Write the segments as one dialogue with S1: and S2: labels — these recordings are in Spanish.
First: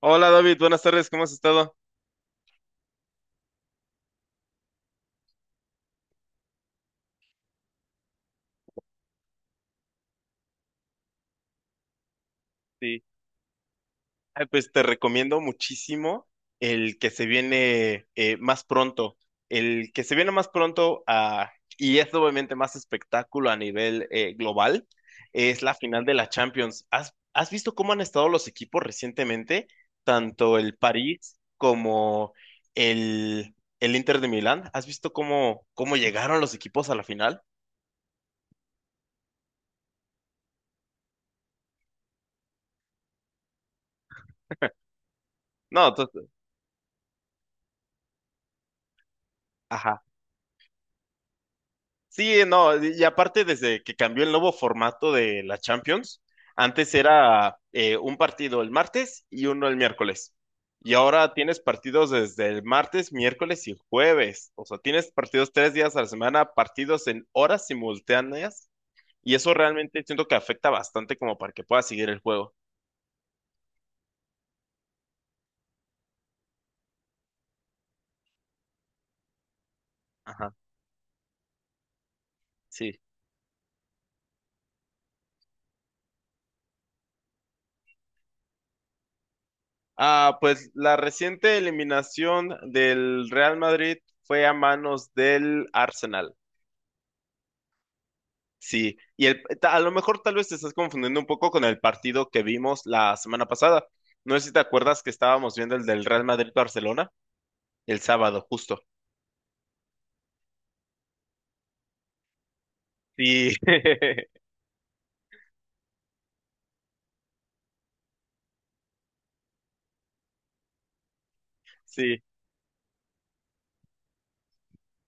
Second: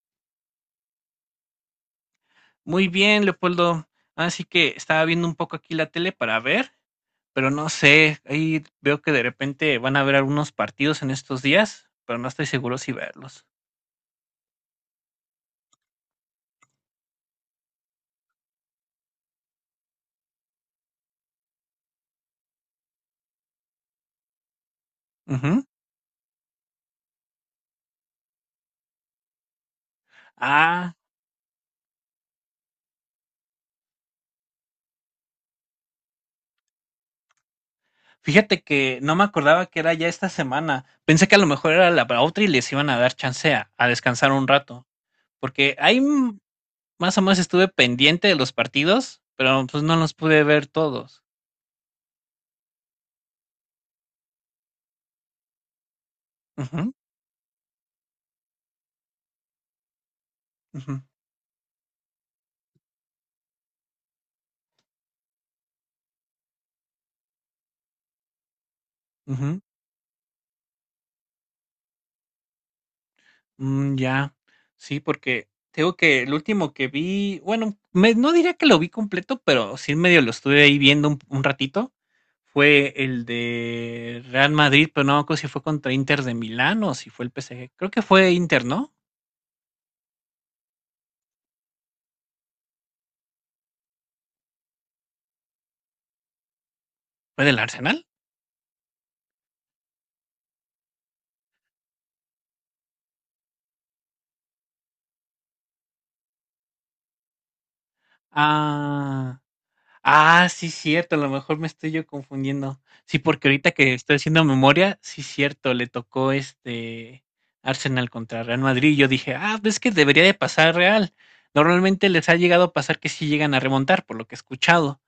S1: Hola David, buenas tardes, ¿cómo has estado?
S2: Muy bien, Leopoldo. Así que estaba viendo un poco aquí la tele para ver, pero no sé, ahí veo que de repente van a haber algunos partidos en estos días, pero no estoy seguro si
S1: Sí.
S2: verlos.
S1: Ay, pues te recomiendo muchísimo el que se viene más pronto. El que se viene más pronto, y es obviamente más espectáculo a nivel global,
S2: Ujú.
S1: es la final de la Champions. ¿Has visto cómo han estado los equipos recientemente? Tanto el
S2: Ah,
S1: París como el, el Inter de Milán. ¿Has visto cómo llegaron los equipos a la final?
S2: fíjate que no me acordaba que era ya esta semana. Pensé que a lo mejor era la para otra y les iban a dar chance a descansar un rato, porque
S1: No,
S2: ahí
S1: entonces,
S2: más o menos estuve pendiente de los partidos, pero pues no los pude ver todos.
S1: sí, no, y aparte desde que cambió el nuevo formato de la Champions,
S2: Ujú,
S1: antes era un partido el martes y uno el miércoles. Y
S2: ujú,
S1: ahora tienes partidos desde el martes, miércoles y jueves. O sea, tienes partidos tres días a la semana, partidos en horas simultáneas. Y eso
S2: ujú.
S1: realmente siento que afecta bastante como para que puedas seguir el juego.
S2: Mm, ya. Sí, porque tengo que el último que vi, bueno, no diría que lo vi completo, pero sí medio lo
S1: Ajá,
S2: estuve ahí viendo un ratito. Fue
S1: sí.
S2: el de Real Madrid, pero no me acuerdo si fue contra Inter de Milán o si fue el PSG. Creo que fue Inter, ¿no?
S1: Ah, pues la reciente eliminación del Real Madrid fue a manos del Arsenal.
S2: ¿Fue del Arsenal?
S1: Sí, a lo mejor tal vez te estás confundiendo un poco con el partido que vimos la semana pasada. No sé si te acuerdas que estábamos viendo el del Real Madrid-Barcelona el sábado, justo.
S2: Ah. Ah, sí, cierto, a lo mejor me estoy yo confundiendo. Sí, porque
S1: Sí,
S2: ahorita que estoy haciendo memoria, sí, cierto, le tocó este Arsenal contra Real Madrid. Y yo dije, ah, ves que debería de pasar Real. Normalmente
S1: sí,
S2: les ha llegado a pasar que sí llegan a remontar, por lo que he escuchado.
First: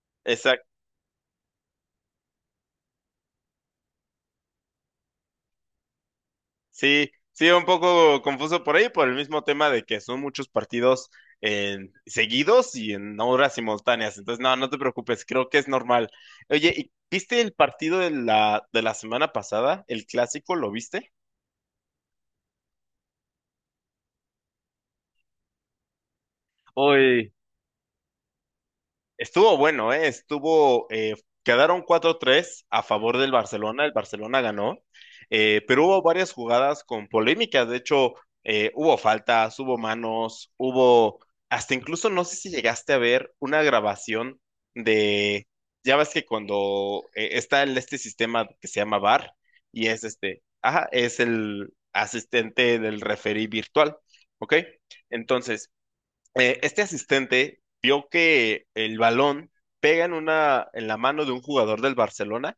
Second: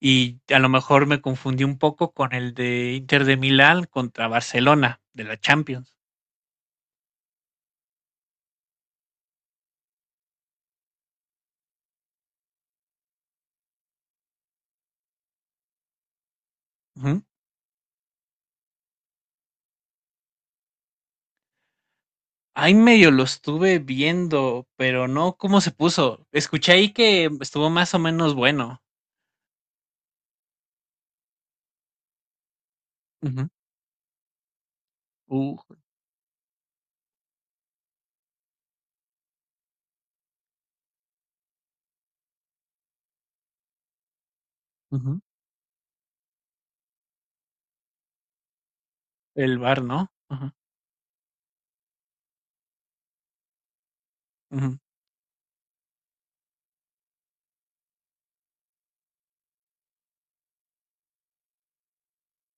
S2: Y a lo
S1: exacto.
S2: mejor me confundí un poco con el de Inter de Milán contra Barcelona de la Champions.
S1: Sí, sí, un poco confuso por ahí, por el mismo tema de que son muchos partidos seguidos y en horas simultáneas. Entonces, no, no te preocupes, creo que es normal. Oye,
S2: Ujú.
S1: ¿viste el partido de de la semana pasada? ¿El clásico? ¿Lo viste?
S2: Ahí medio lo estuve viendo, pero no cómo se puso. Escuché ahí que
S1: Uy.
S2: estuvo más o menos bueno.
S1: Estuvo bueno, ¿eh? Estuvo, quedaron cuatro tres a favor del Barcelona, el Barcelona ganó,
S2: Ujú.
S1: pero hubo varias jugadas con polémicas, de hecho, hubo faltas, hubo manos, hubo, hasta incluso no sé si llegaste a ver una grabación
S2: Ujú.
S1: de, ya ves que cuando está en este sistema que se llama VAR,
S2: El bar,
S1: y es
S2: ¿no?
S1: este,
S2: Ujú,
S1: ajá, es el asistente del referee virtual, ¿ok?
S2: ujú,
S1: Entonces, este asistente vio que el balón pega en en la mano de un jugador del Barcelona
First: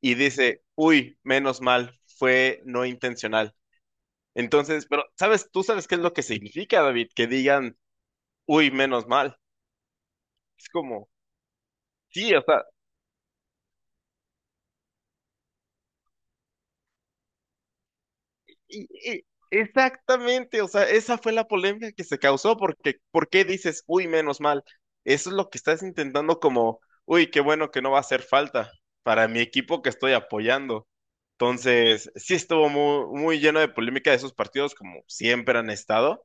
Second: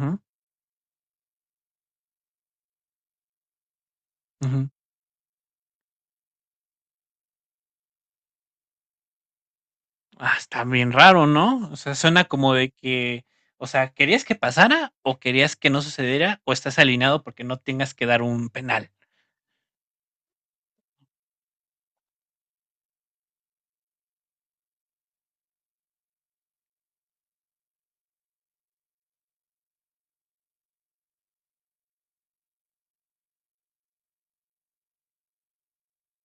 S1: y dice, uy, menos mal, fue no intencional.
S2: ujú.
S1: Entonces, pero sabes, tú sabes qué es lo que significa, David, que digan, uy, menos mal.
S2: Ah, está
S1: Es
S2: bien
S1: como,
S2: raro, ¿no? O sea, suena
S1: sí, o
S2: como
S1: sea,
S2: de que, o sea, ¿querías que pasara o querías que no sucediera o estás alineado porque no tengas que dar un
S1: y-
S2: penal?
S1: y- exactamente, o sea, esa fue la polémica que se causó, porque ¿por qué dices, uy, menos mal? Eso es lo que estás intentando como, uy, qué bueno que no va a hacer falta para mi equipo que estoy apoyando. Entonces, sí estuvo muy, muy lleno de polémica esos partidos, como siempre han estado.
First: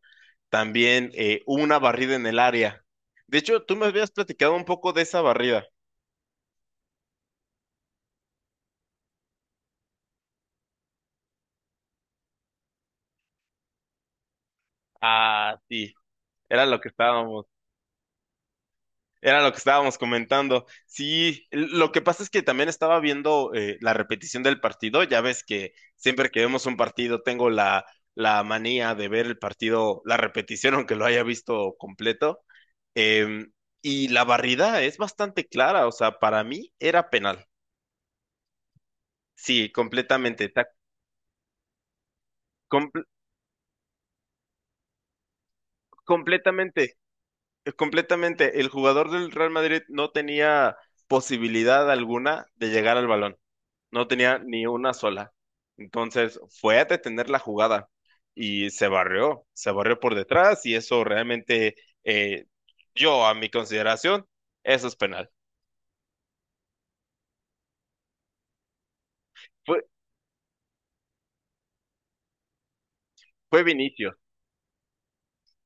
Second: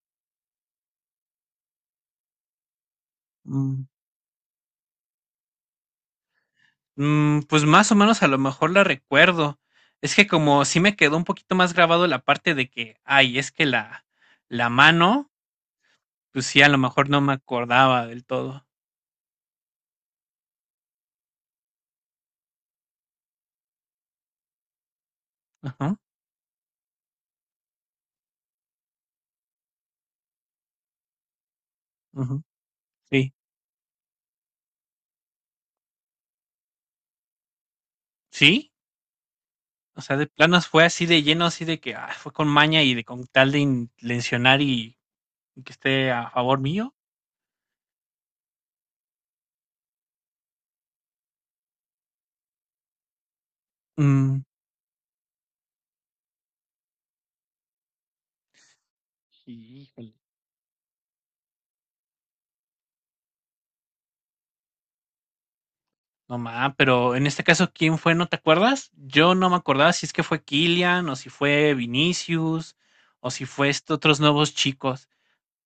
S1: También hubo una barrida en el área. De hecho, tú
S2: Mm.
S1: me habías platicado un poco de esa barrida.
S2: Mm, pues más o menos a lo mejor la recuerdo. Es que como sí me quedó un poquito más grabado la parte de que, ay, es que la mano,
S1: Ah, sí,
S2: pues sí,
S1: era
S2: a lo
S1: lo que
S2: mejor no me
S1: estábamos.
S2: acordaba del todo.
S1: Era lo que estábamos comentando. Sí, lo que pasa es que también estaba viendo la repetición del partido. Ya ves que
S2: Ajá,
S1: siempre que vemos un partido tengo la, la manía de ver el partido, la repetición, aunque lo haya visto completo.
S2: ujú, sí,
S1: Eh, y la barrida es bastante clara. O sea, para mí era penal.
S2: sí.
S1: Sí,
S2: O sea, de
S1: completamente.
S2: planos fue así de lleno, así de que ah, fue con maña y de
S1: Comple-
S2: con tal de intencionar y que esté a favor mío.
S1: completamente, completamente. El jugador del Real Madrid no tenía posibilidad alguna de llegar al balón. No tenía
S2: Mm,
S1: ni una sola. Entonces fue a detener la jugada y se barrió
S2: híjole.
S1: por detrás y eso realmente, eh, yo a mi consideración, eso es penal.
S2: No más, pero en este caso, ¿quién fue? ¿No te acuerdas? Yo no me
S1: Fue,
S2: acordaba si es que fue Kylian o si fue Vinicius o si
S1: fue
S2: fue estos
S1: Vinicius,
S2: otros nuevos chicos.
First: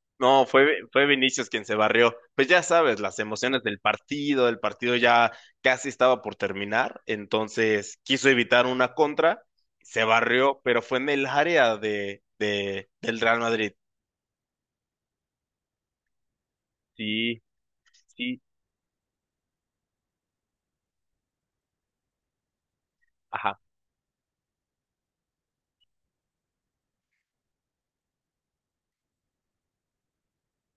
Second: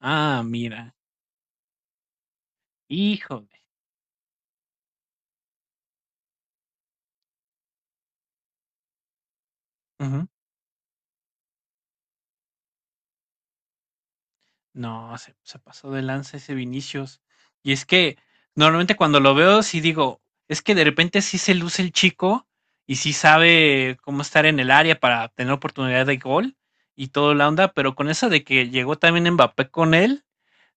S2: Ah,
S1: no,
S2: mira.
S1: fue Vinicius quien se barrió. Pues ya sabes, las
S2: Híjole.
S1: emociones del partido, el partido ya casi estaba por terminar, entonces quiso evitar una contra, se barrió, pero fue en el área del Real Madrid.
S2: No, se pasó de lanza ese Vinicius.
S1: Sí,
S2: Y es que
S1: sí,
S2: normalmente cuando lo veo, sí digo, es que de repente sí se luce el chico y sí
S1: ajá,
S2: sabe cómo estar en el área para tener oportunidad de gol y todo la onda, pero con eso de que llegó también Mbappé con él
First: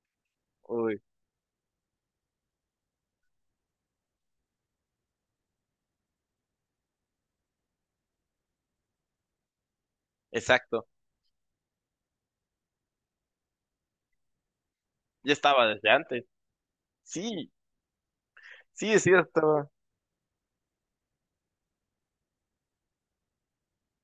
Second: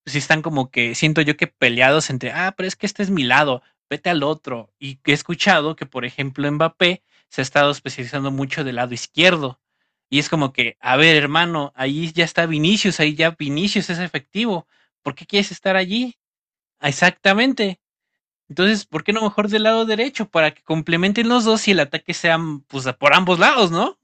S2: sí están como que
S1: uy,
S2: siento yo que peleados entre, ah, pero es que este es mi lado, vete al otro. Y he escuchado que, por ejemplo, Mbappé se ha estado especializando mucho del lado izquierdo. Y es como que,
S1: exacto.
S2: a ver, hermano, ahí ya está Vinicius, ahí ya Vinicius es efectivo. ¿Por qué
S1: Ya
S2: quieres
S1: estaba
S2: estar
S1: desde
S2: allí?
S1: antes. Sí,
S2: Exactamente. Entonces,
S1: sí,
S2: ¿por qué
S1: sí,
S2: no mejor del
S1: estaba.
S2: lado derecho? Para que complementen los dos y el ataque sea pues, por ambos lados, ¿no?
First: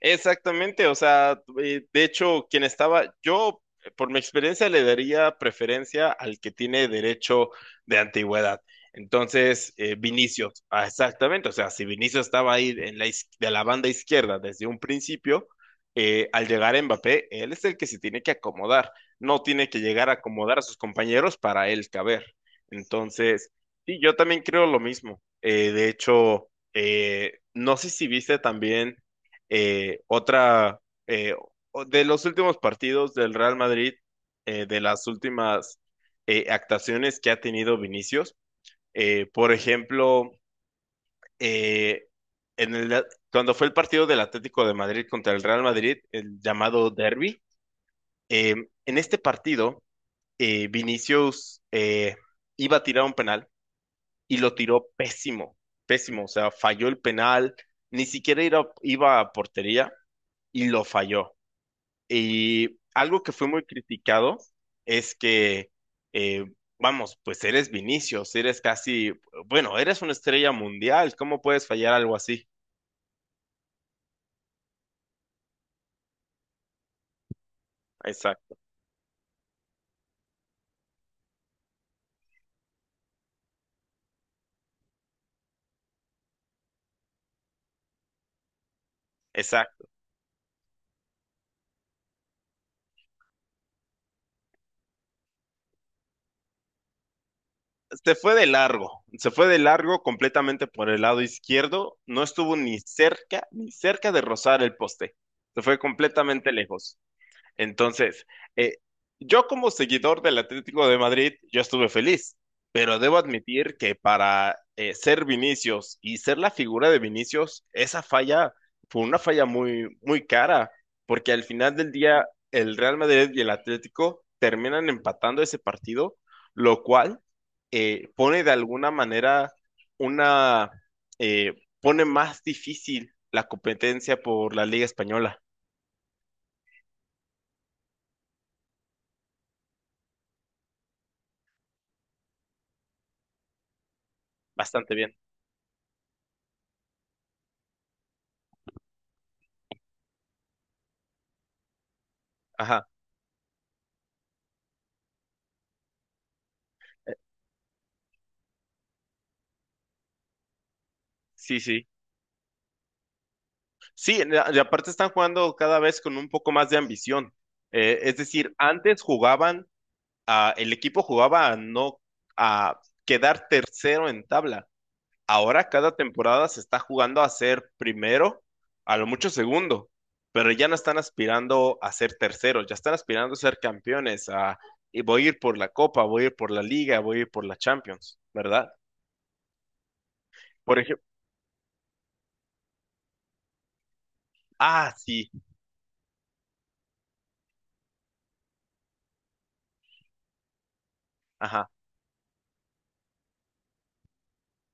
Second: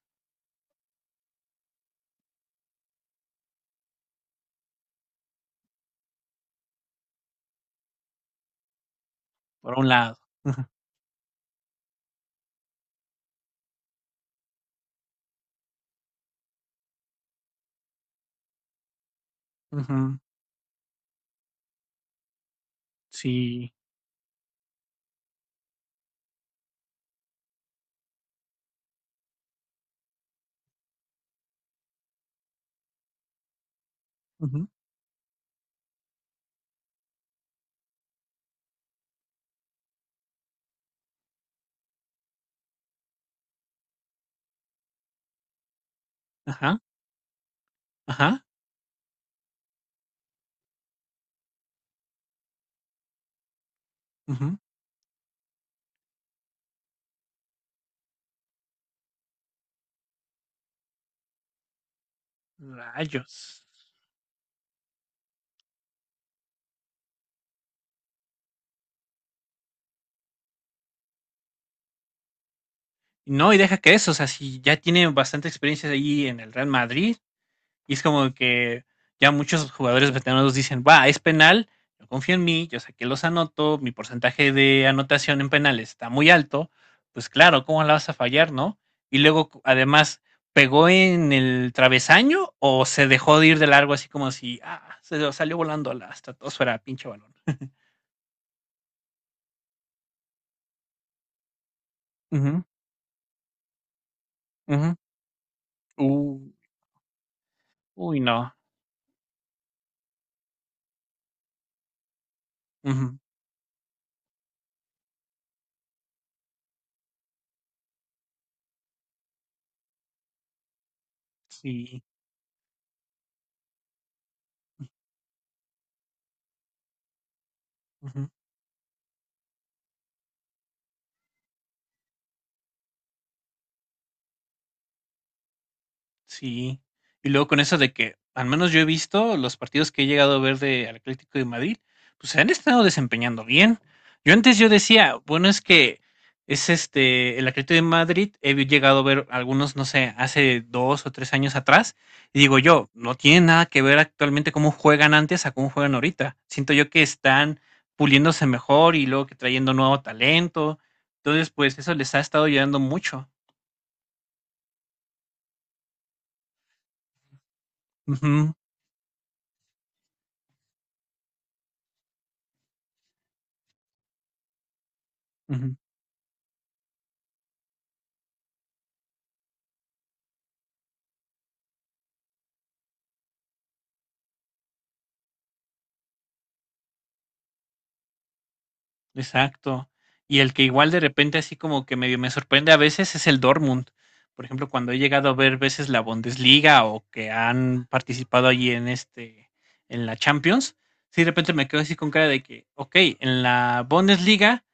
S1: Exactamente, o sea, de hecho, quien estaba, yo por mi experiencia le daría preferencia al que tiene derecho de antigüedad. Entonces,
S2: Por un lado.
S1: Vinicius, ah, exactamente, o sea, si Vinicius estaba ahí en de la banda izquierda desde un principio, al llegar Mbappé, él es el que se tiene que acomodar, no tiene
S2: Uh
S1: que llegar a
S2: -huh.
S1: acomodar a sus compañeros para él caber. Entonces,
S2: Sí.
S1: sí, yo también creo lo mismo. De hecho, no sé si viste también. Eh, otra, eh, de los últimos partidos del Real Madrid,
S2: Uh -huh.
S1: de las últimas actuaciones que ha tenido Vinicius, por ejemplo, eh, en el, cuando fue el partido del Atlético de Madrid contra el Real Madrid, el
S2: Ajá.
S1: llamado Derby,
S2: Ajá.
S1: eh, en este partido, Vinicius iba a tirar un penal
S2: Uh
S1: y lo
S2: -huh.
S1: tiró pésimo, pésimo, o sea, falló el penal, ni siquiera iba a portería y lo falló. Y algo que
S2: Rayos.
S1: fue muy criticado es que, eh, vamos, pues eres Vinicius, eres casi, bueno, eres una estrella mundial, ¿cómo puedes fallar algo así?
S2: No, y deja que eso, o sea, si ya tiene bastante experiencia ahí en el Real Madrid, y es como
S1: Exacto,
S2: que ya muchos jugadores veteranos dicen, va, es penal, yo confío en mí, yo sé que los anoto, mi porcentaje de anotación en penales está muy alto, pues claro, ¿cómo la vas a fallar, no? Y luego,
S1: exacto.
S2: además, ¿pegó en el travesaño o se dejó de ir de largo así como si, ah, se salió volando a la estratosfera, pinche balón?
S1: Se fue de largo, se fue de largo completamente por el lado izquierdo, no estuvo
S2: Ujú,
S1: ni cerca, ni cerca de rozar el
S2: ujú.
S1: poste, se fue
S2: Uh,
S1: completamente lejos.
S2: uy,
S1: Entonces,
S2: no.
S1: eh, yo como seguidor del Atlético de Madrid, yo estuve feliz, pero debo
S2: Ujú,
S1: admitir que para ser Vinicius y ser la figura de Vinicius, esa falla fue una falla muy, muy cara, porque al final del
S2: sí.
S1: día el Real Madrid y el Atlético terminan empatando ese partido, lo cual pone de alguna manera una, eh, pone más difícil la competencia por la Liga Española.
S2: Sí. Y luego con eso de que, al menos yo he visto los partidos que he llegado a ver de al Atlético de Madrid, pues se han estado desempeñando bien. Yo antes yo
S1: Bastante
S2: decía,
S1: bien.
S2: bueno, es que es este, el Atlético de Madrid, llegado a ver algunos, no sé, hace dos o tres años atrás, y digo
S1: Ajá.
S2: yo, no tiene nada que ver actualmente cómo juegan antes a cómo juegan ahorita. Siento yo que están puliéndose mejor y luego que trayendo nuevo talento. Entonces,
S1: Sí,
S2: pues
S1: sí.
S2: eso les ha estado ayudando mucho.
S1: Sí, y aparte están jugando cada vez con un poco más de ambición. Es
S2: Ujú,
S1: decir, antes jugaban, el equipo jugaba a no a quedar tercero en tabla. Ahora
S2: ujú.
S1: cada temporada se está jugando a ser primero, a lo mucho segundo, pero ya no están aspirando a ser terceros, ya están aspirando a ser campeones, a y voy a ir por la Copa, voy a ir por la Liga, voy a ir por la Champions, ¿verdad?
S2: Exacto. Y el que
S1: Por
S2: igual de
S1: ejemplo,
S2: repente así como que medio me sorprende a veces es el Dortmund. Por ejemplo, cuando
S1: ah,
S2: he llegado
S1: sí,
S2: a ver veces la Bundesliga o que han participado allí en la Champions, sí de repente me
S1: ajá,
S2: quedo así con cara de que, ok, en la Bundesliga,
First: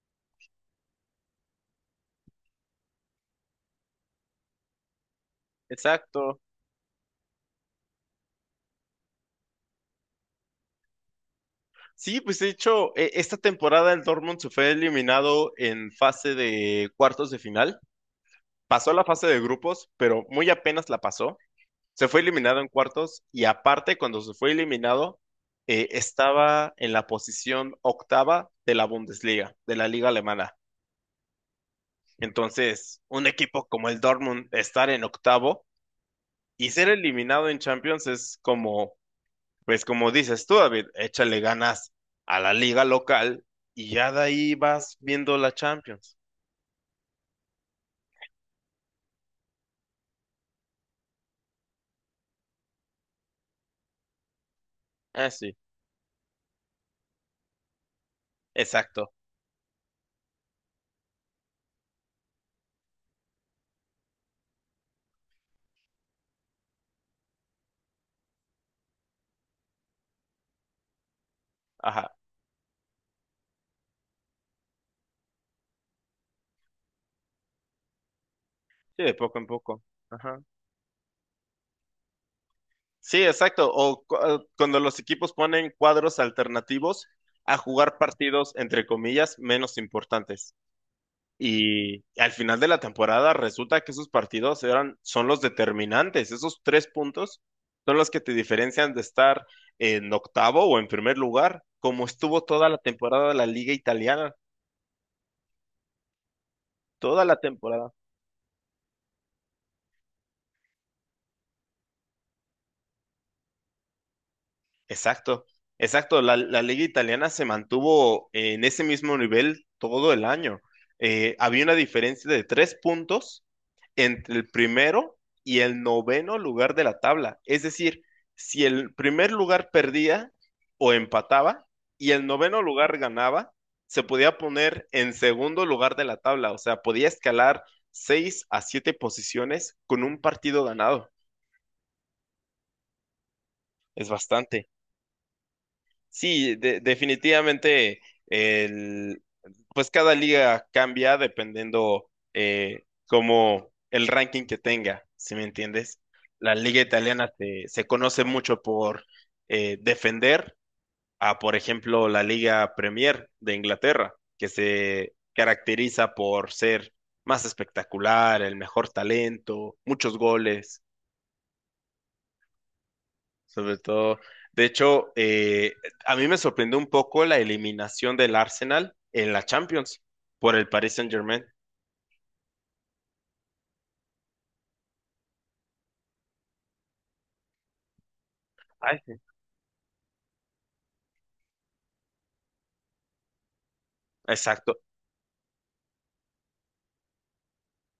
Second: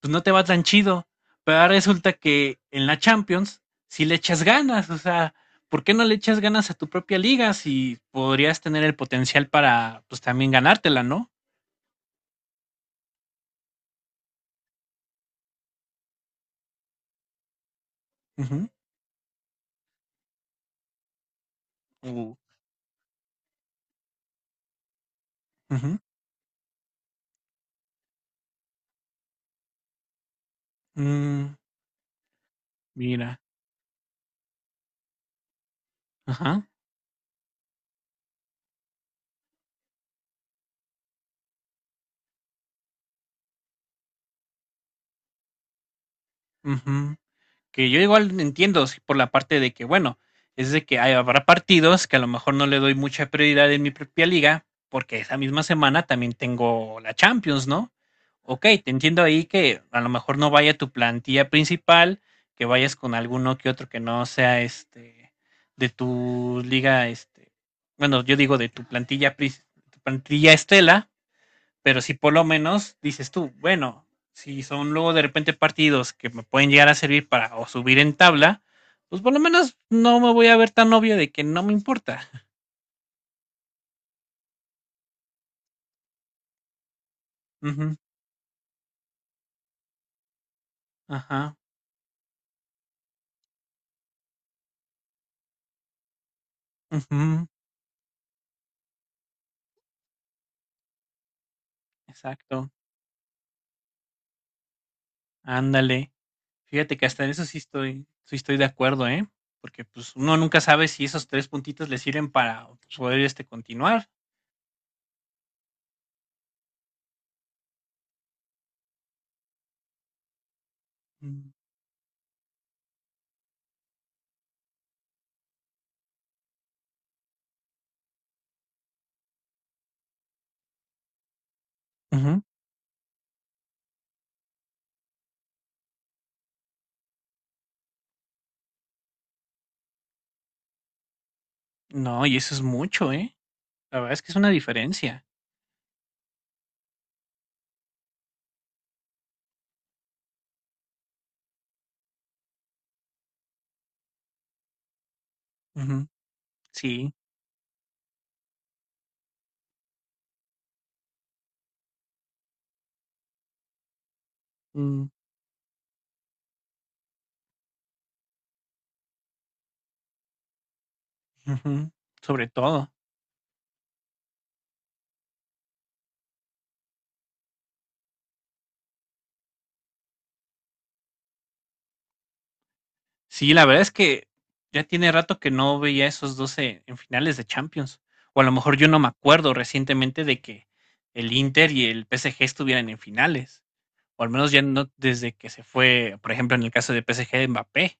S2: pues no te va tan chido, pero ahora resulta que en la Champions sí le echas ganas, o sea, ¿por qué no le
S1: exacto.
S2: echas ganas a tu propia liga si podrías tener el potencial para, pues también ganártela, ¿no?
S1: Sí, pues de hecho, esta temporada el Dortmund se fue eliminado en fase de cuartos de final.
S2: Ujú,
S1: Pasó la fase de grupos, pero muy apenas la pasó. Se fue
S2: u-
S1: eliminado en cuartos y aparte, cuando se fue eliminado,
S2: ujú.
S1: estaba en la posición octava de la Bundesliga, de la liga alemana.
S2: Mm,
S1: Entonces, un
S2: mira,
S1: equipo como el Dortmund estar en octavo
S2: ajá,
S1: y ser eliminado en Champions es como pues como dices tú, David, échale ganas a la liga local y ya de ahí vas viendo la Champions.
S2: ujú. Que yo igual entiendo sí, por la parte de que, bueno, es de que habrá partidos que a lo mejor no le doy mucha prioridad en mi propia liga, porque
S1: Ah,
S2: esa
S1: sí,
S2: misma semana también tengo la Champions, ¿no? Ok, te
S1: exacto.
S2: entiendo ahí que a lo mejor no vaya tu plantilla principal, que vayas con alguno que otro que no sea este de tu liga, este, bueno, yo digo de tu plantilla, tu plantilla estela. Pero si
S1: Ajá.
S2: por lo menos dices tú, bueno, si son luego de repente partidos que me pueden llegar a servir para o subir en tabla,
S1: Sí, de
S2: pues por
S1: poco
S2: lo
S1: en
S2: menos
S1: poco.
S2: no me
S1: Ajá.
S2: voy a ver tan obvio de que no me importa.
S1: Sí, exacto. Cuando los equipos ponen cuadros alternativos a
S2: Ujú,
S1: jugar partidos, entre comillas, menos importantes.
S2: ajá,
S1: Y al final de la temporada resulta que esos partidos son los determinantes. Esos tres puntos
S2: ujú,
S1: son los que te diferencian de estar en octavo o en primer lugar, como estuvo toda
S2: exacto.
S1: la temporada de la Liga Italiana,
S2: Ándale. Fíjate que hasta
S1: toda
S2: en
S1: la
S2: eso sí
S1: temporada.
S2: estoy, sí estoy de acuerdo, ¿eh? Porque pues uno nunca sabe si esos tres puntitos le sirven para pues, poder este continuar.
S1: Exacto, exacto. La liga italiana se mantuvo en ese mismo nivel todo el año.
S2: Mm,
S1: Había una diferencia de tres puntos entre el primero y el noveno lugar de la tabla. Es decir, si el primer lugar perdía o empataba y el
S2: ujú.
S1: noveno lugar ganaba, se podía poner en segundo lugar de la tabla. O sea, podía escalar seis a siete posiciones con un partido ganado.
S2: No, y eso es mucho, ¿eh? La
S1: Es
S2: verdad es que es una
S1: bastante.
S2: diferencia.
S1: Sí, definitivamente el, pues cada liga cambia dependiendo como el ranking que tenga, si me entiendes?
S2: Ujú,
S1: La liga
S2: sí.
S1: italiana se conoce mucho por defender a, por ejemplo, la liga Premier de Inglaterra, que
S2: Mm.
S1: se caracteriza por ser más espectacular, el mejor talento, muchos goles.
S2: Ujú, sobre todo.
S1: Sobre todo, de hecho, a mí me sorprendió un poco la eliminación del Arsenal en la Champions por el Paris Saint-Germain.
S2: Sí, la verdad es que ya tiene rato que no veía esos 2 en finales de Champions, o a lo mejor yo no
S1: Ay,
S2: me
S1: sí.
S2: acuerdo recientemente de que el Inter y el PSG estuvieran en finales, o al menos ya
S1: Exacto,
S2: no desde que se fue, por ejemplo, en el caso de PSG, Mbappé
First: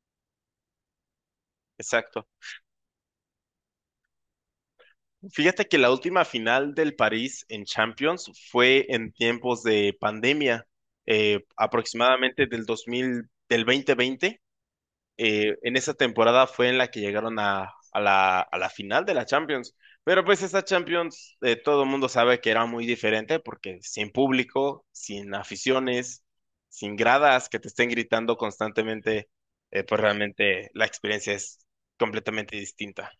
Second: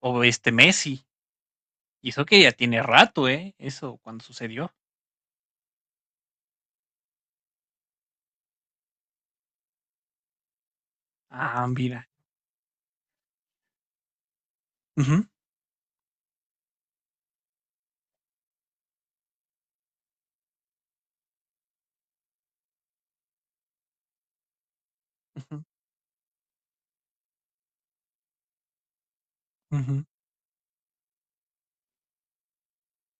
S2: o, este, Messi, y eso
S1: exacto.
S2: que ya tiene rato, ¿eh? Eso cuando sucedió.
S1: Fíjate que la última final del París en Champions fue en tiempos de pandemia,
S2: Ah, mira.
S1: aproximadamente del 2020.
S2: Ujú,
S1: Eh, en esa temporada fue en la que llegaron a la final de la Champions. Pero pues esa Champions, todo el mundo sabe que era muy diferente porque sin público, sin
S2: ujú,
S1: aficiones, sin gradas que te estén gritando constantemente, pues
S2: ujú.
S1: realmente la experiencia es completamente distinta.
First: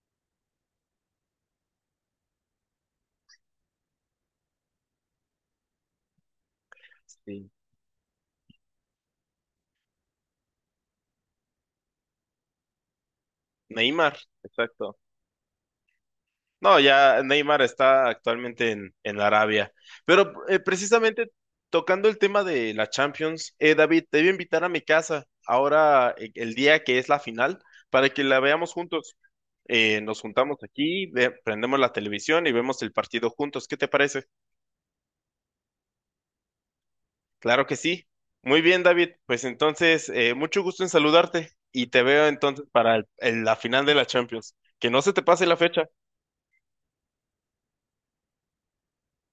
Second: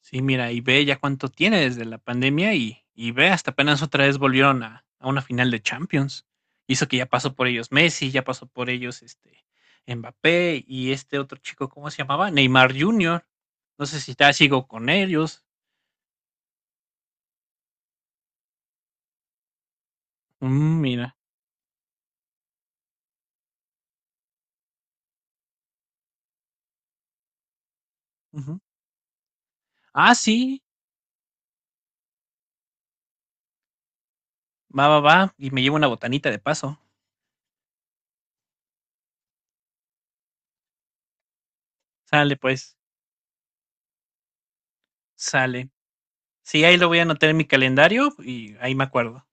S2: Sí, mira, y ve ya cuánto tiene desde la pandemia y ve, hasta apenas otra vez volvieron a una final de Champions. Hizo que ya pasó por
S1: Sí.
S2: ellos Messi, ya pasó por ellos este Mbappé y este otro chico, ¿cómo se llamaba? Neymar Jr. No sé si
S1: Neymar,
S2: está sigo con
S1: exacto.
S2: ellos.
S1: No, ya Neymar está actualmente en Arabia. Pero
S2: Mm, mira.
S1: precisamente tocando el tema de la Champions, David, te voy a invitar a mi casa ahora el día que es la final para que la
S2: Ujú.
S1: veamos juntos.
S2: Ah,
S1: Nos juntamos
S2: sí,
S1: aquí, prendemos la televisión y vemos el partido juntos. ¿Qué te parece?
S2: va, va, va. Y me llevo una botanita de paso.
S1: Claro que sí. Muy bien, David. Pues entonces, mucho gusto en saludarte y te veo
S2: Sale,
S1: entonces
S2: pues,
S1: para la final de la Champions. Que no se te pase la
S2: sale.
S1: fecha.
S2: Sí, ahí lo voy a anotar en mi calendario y ahí me acuerdo.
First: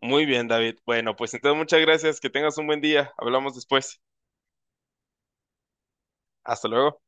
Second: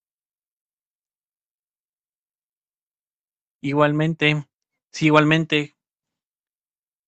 S1: Muy bien, David. Bueno, pues entonces muchas gracias. Que tengas un buen día. Hablamos después.
S2: Igualmente, sí, igualmente.
S1: Hasta luego.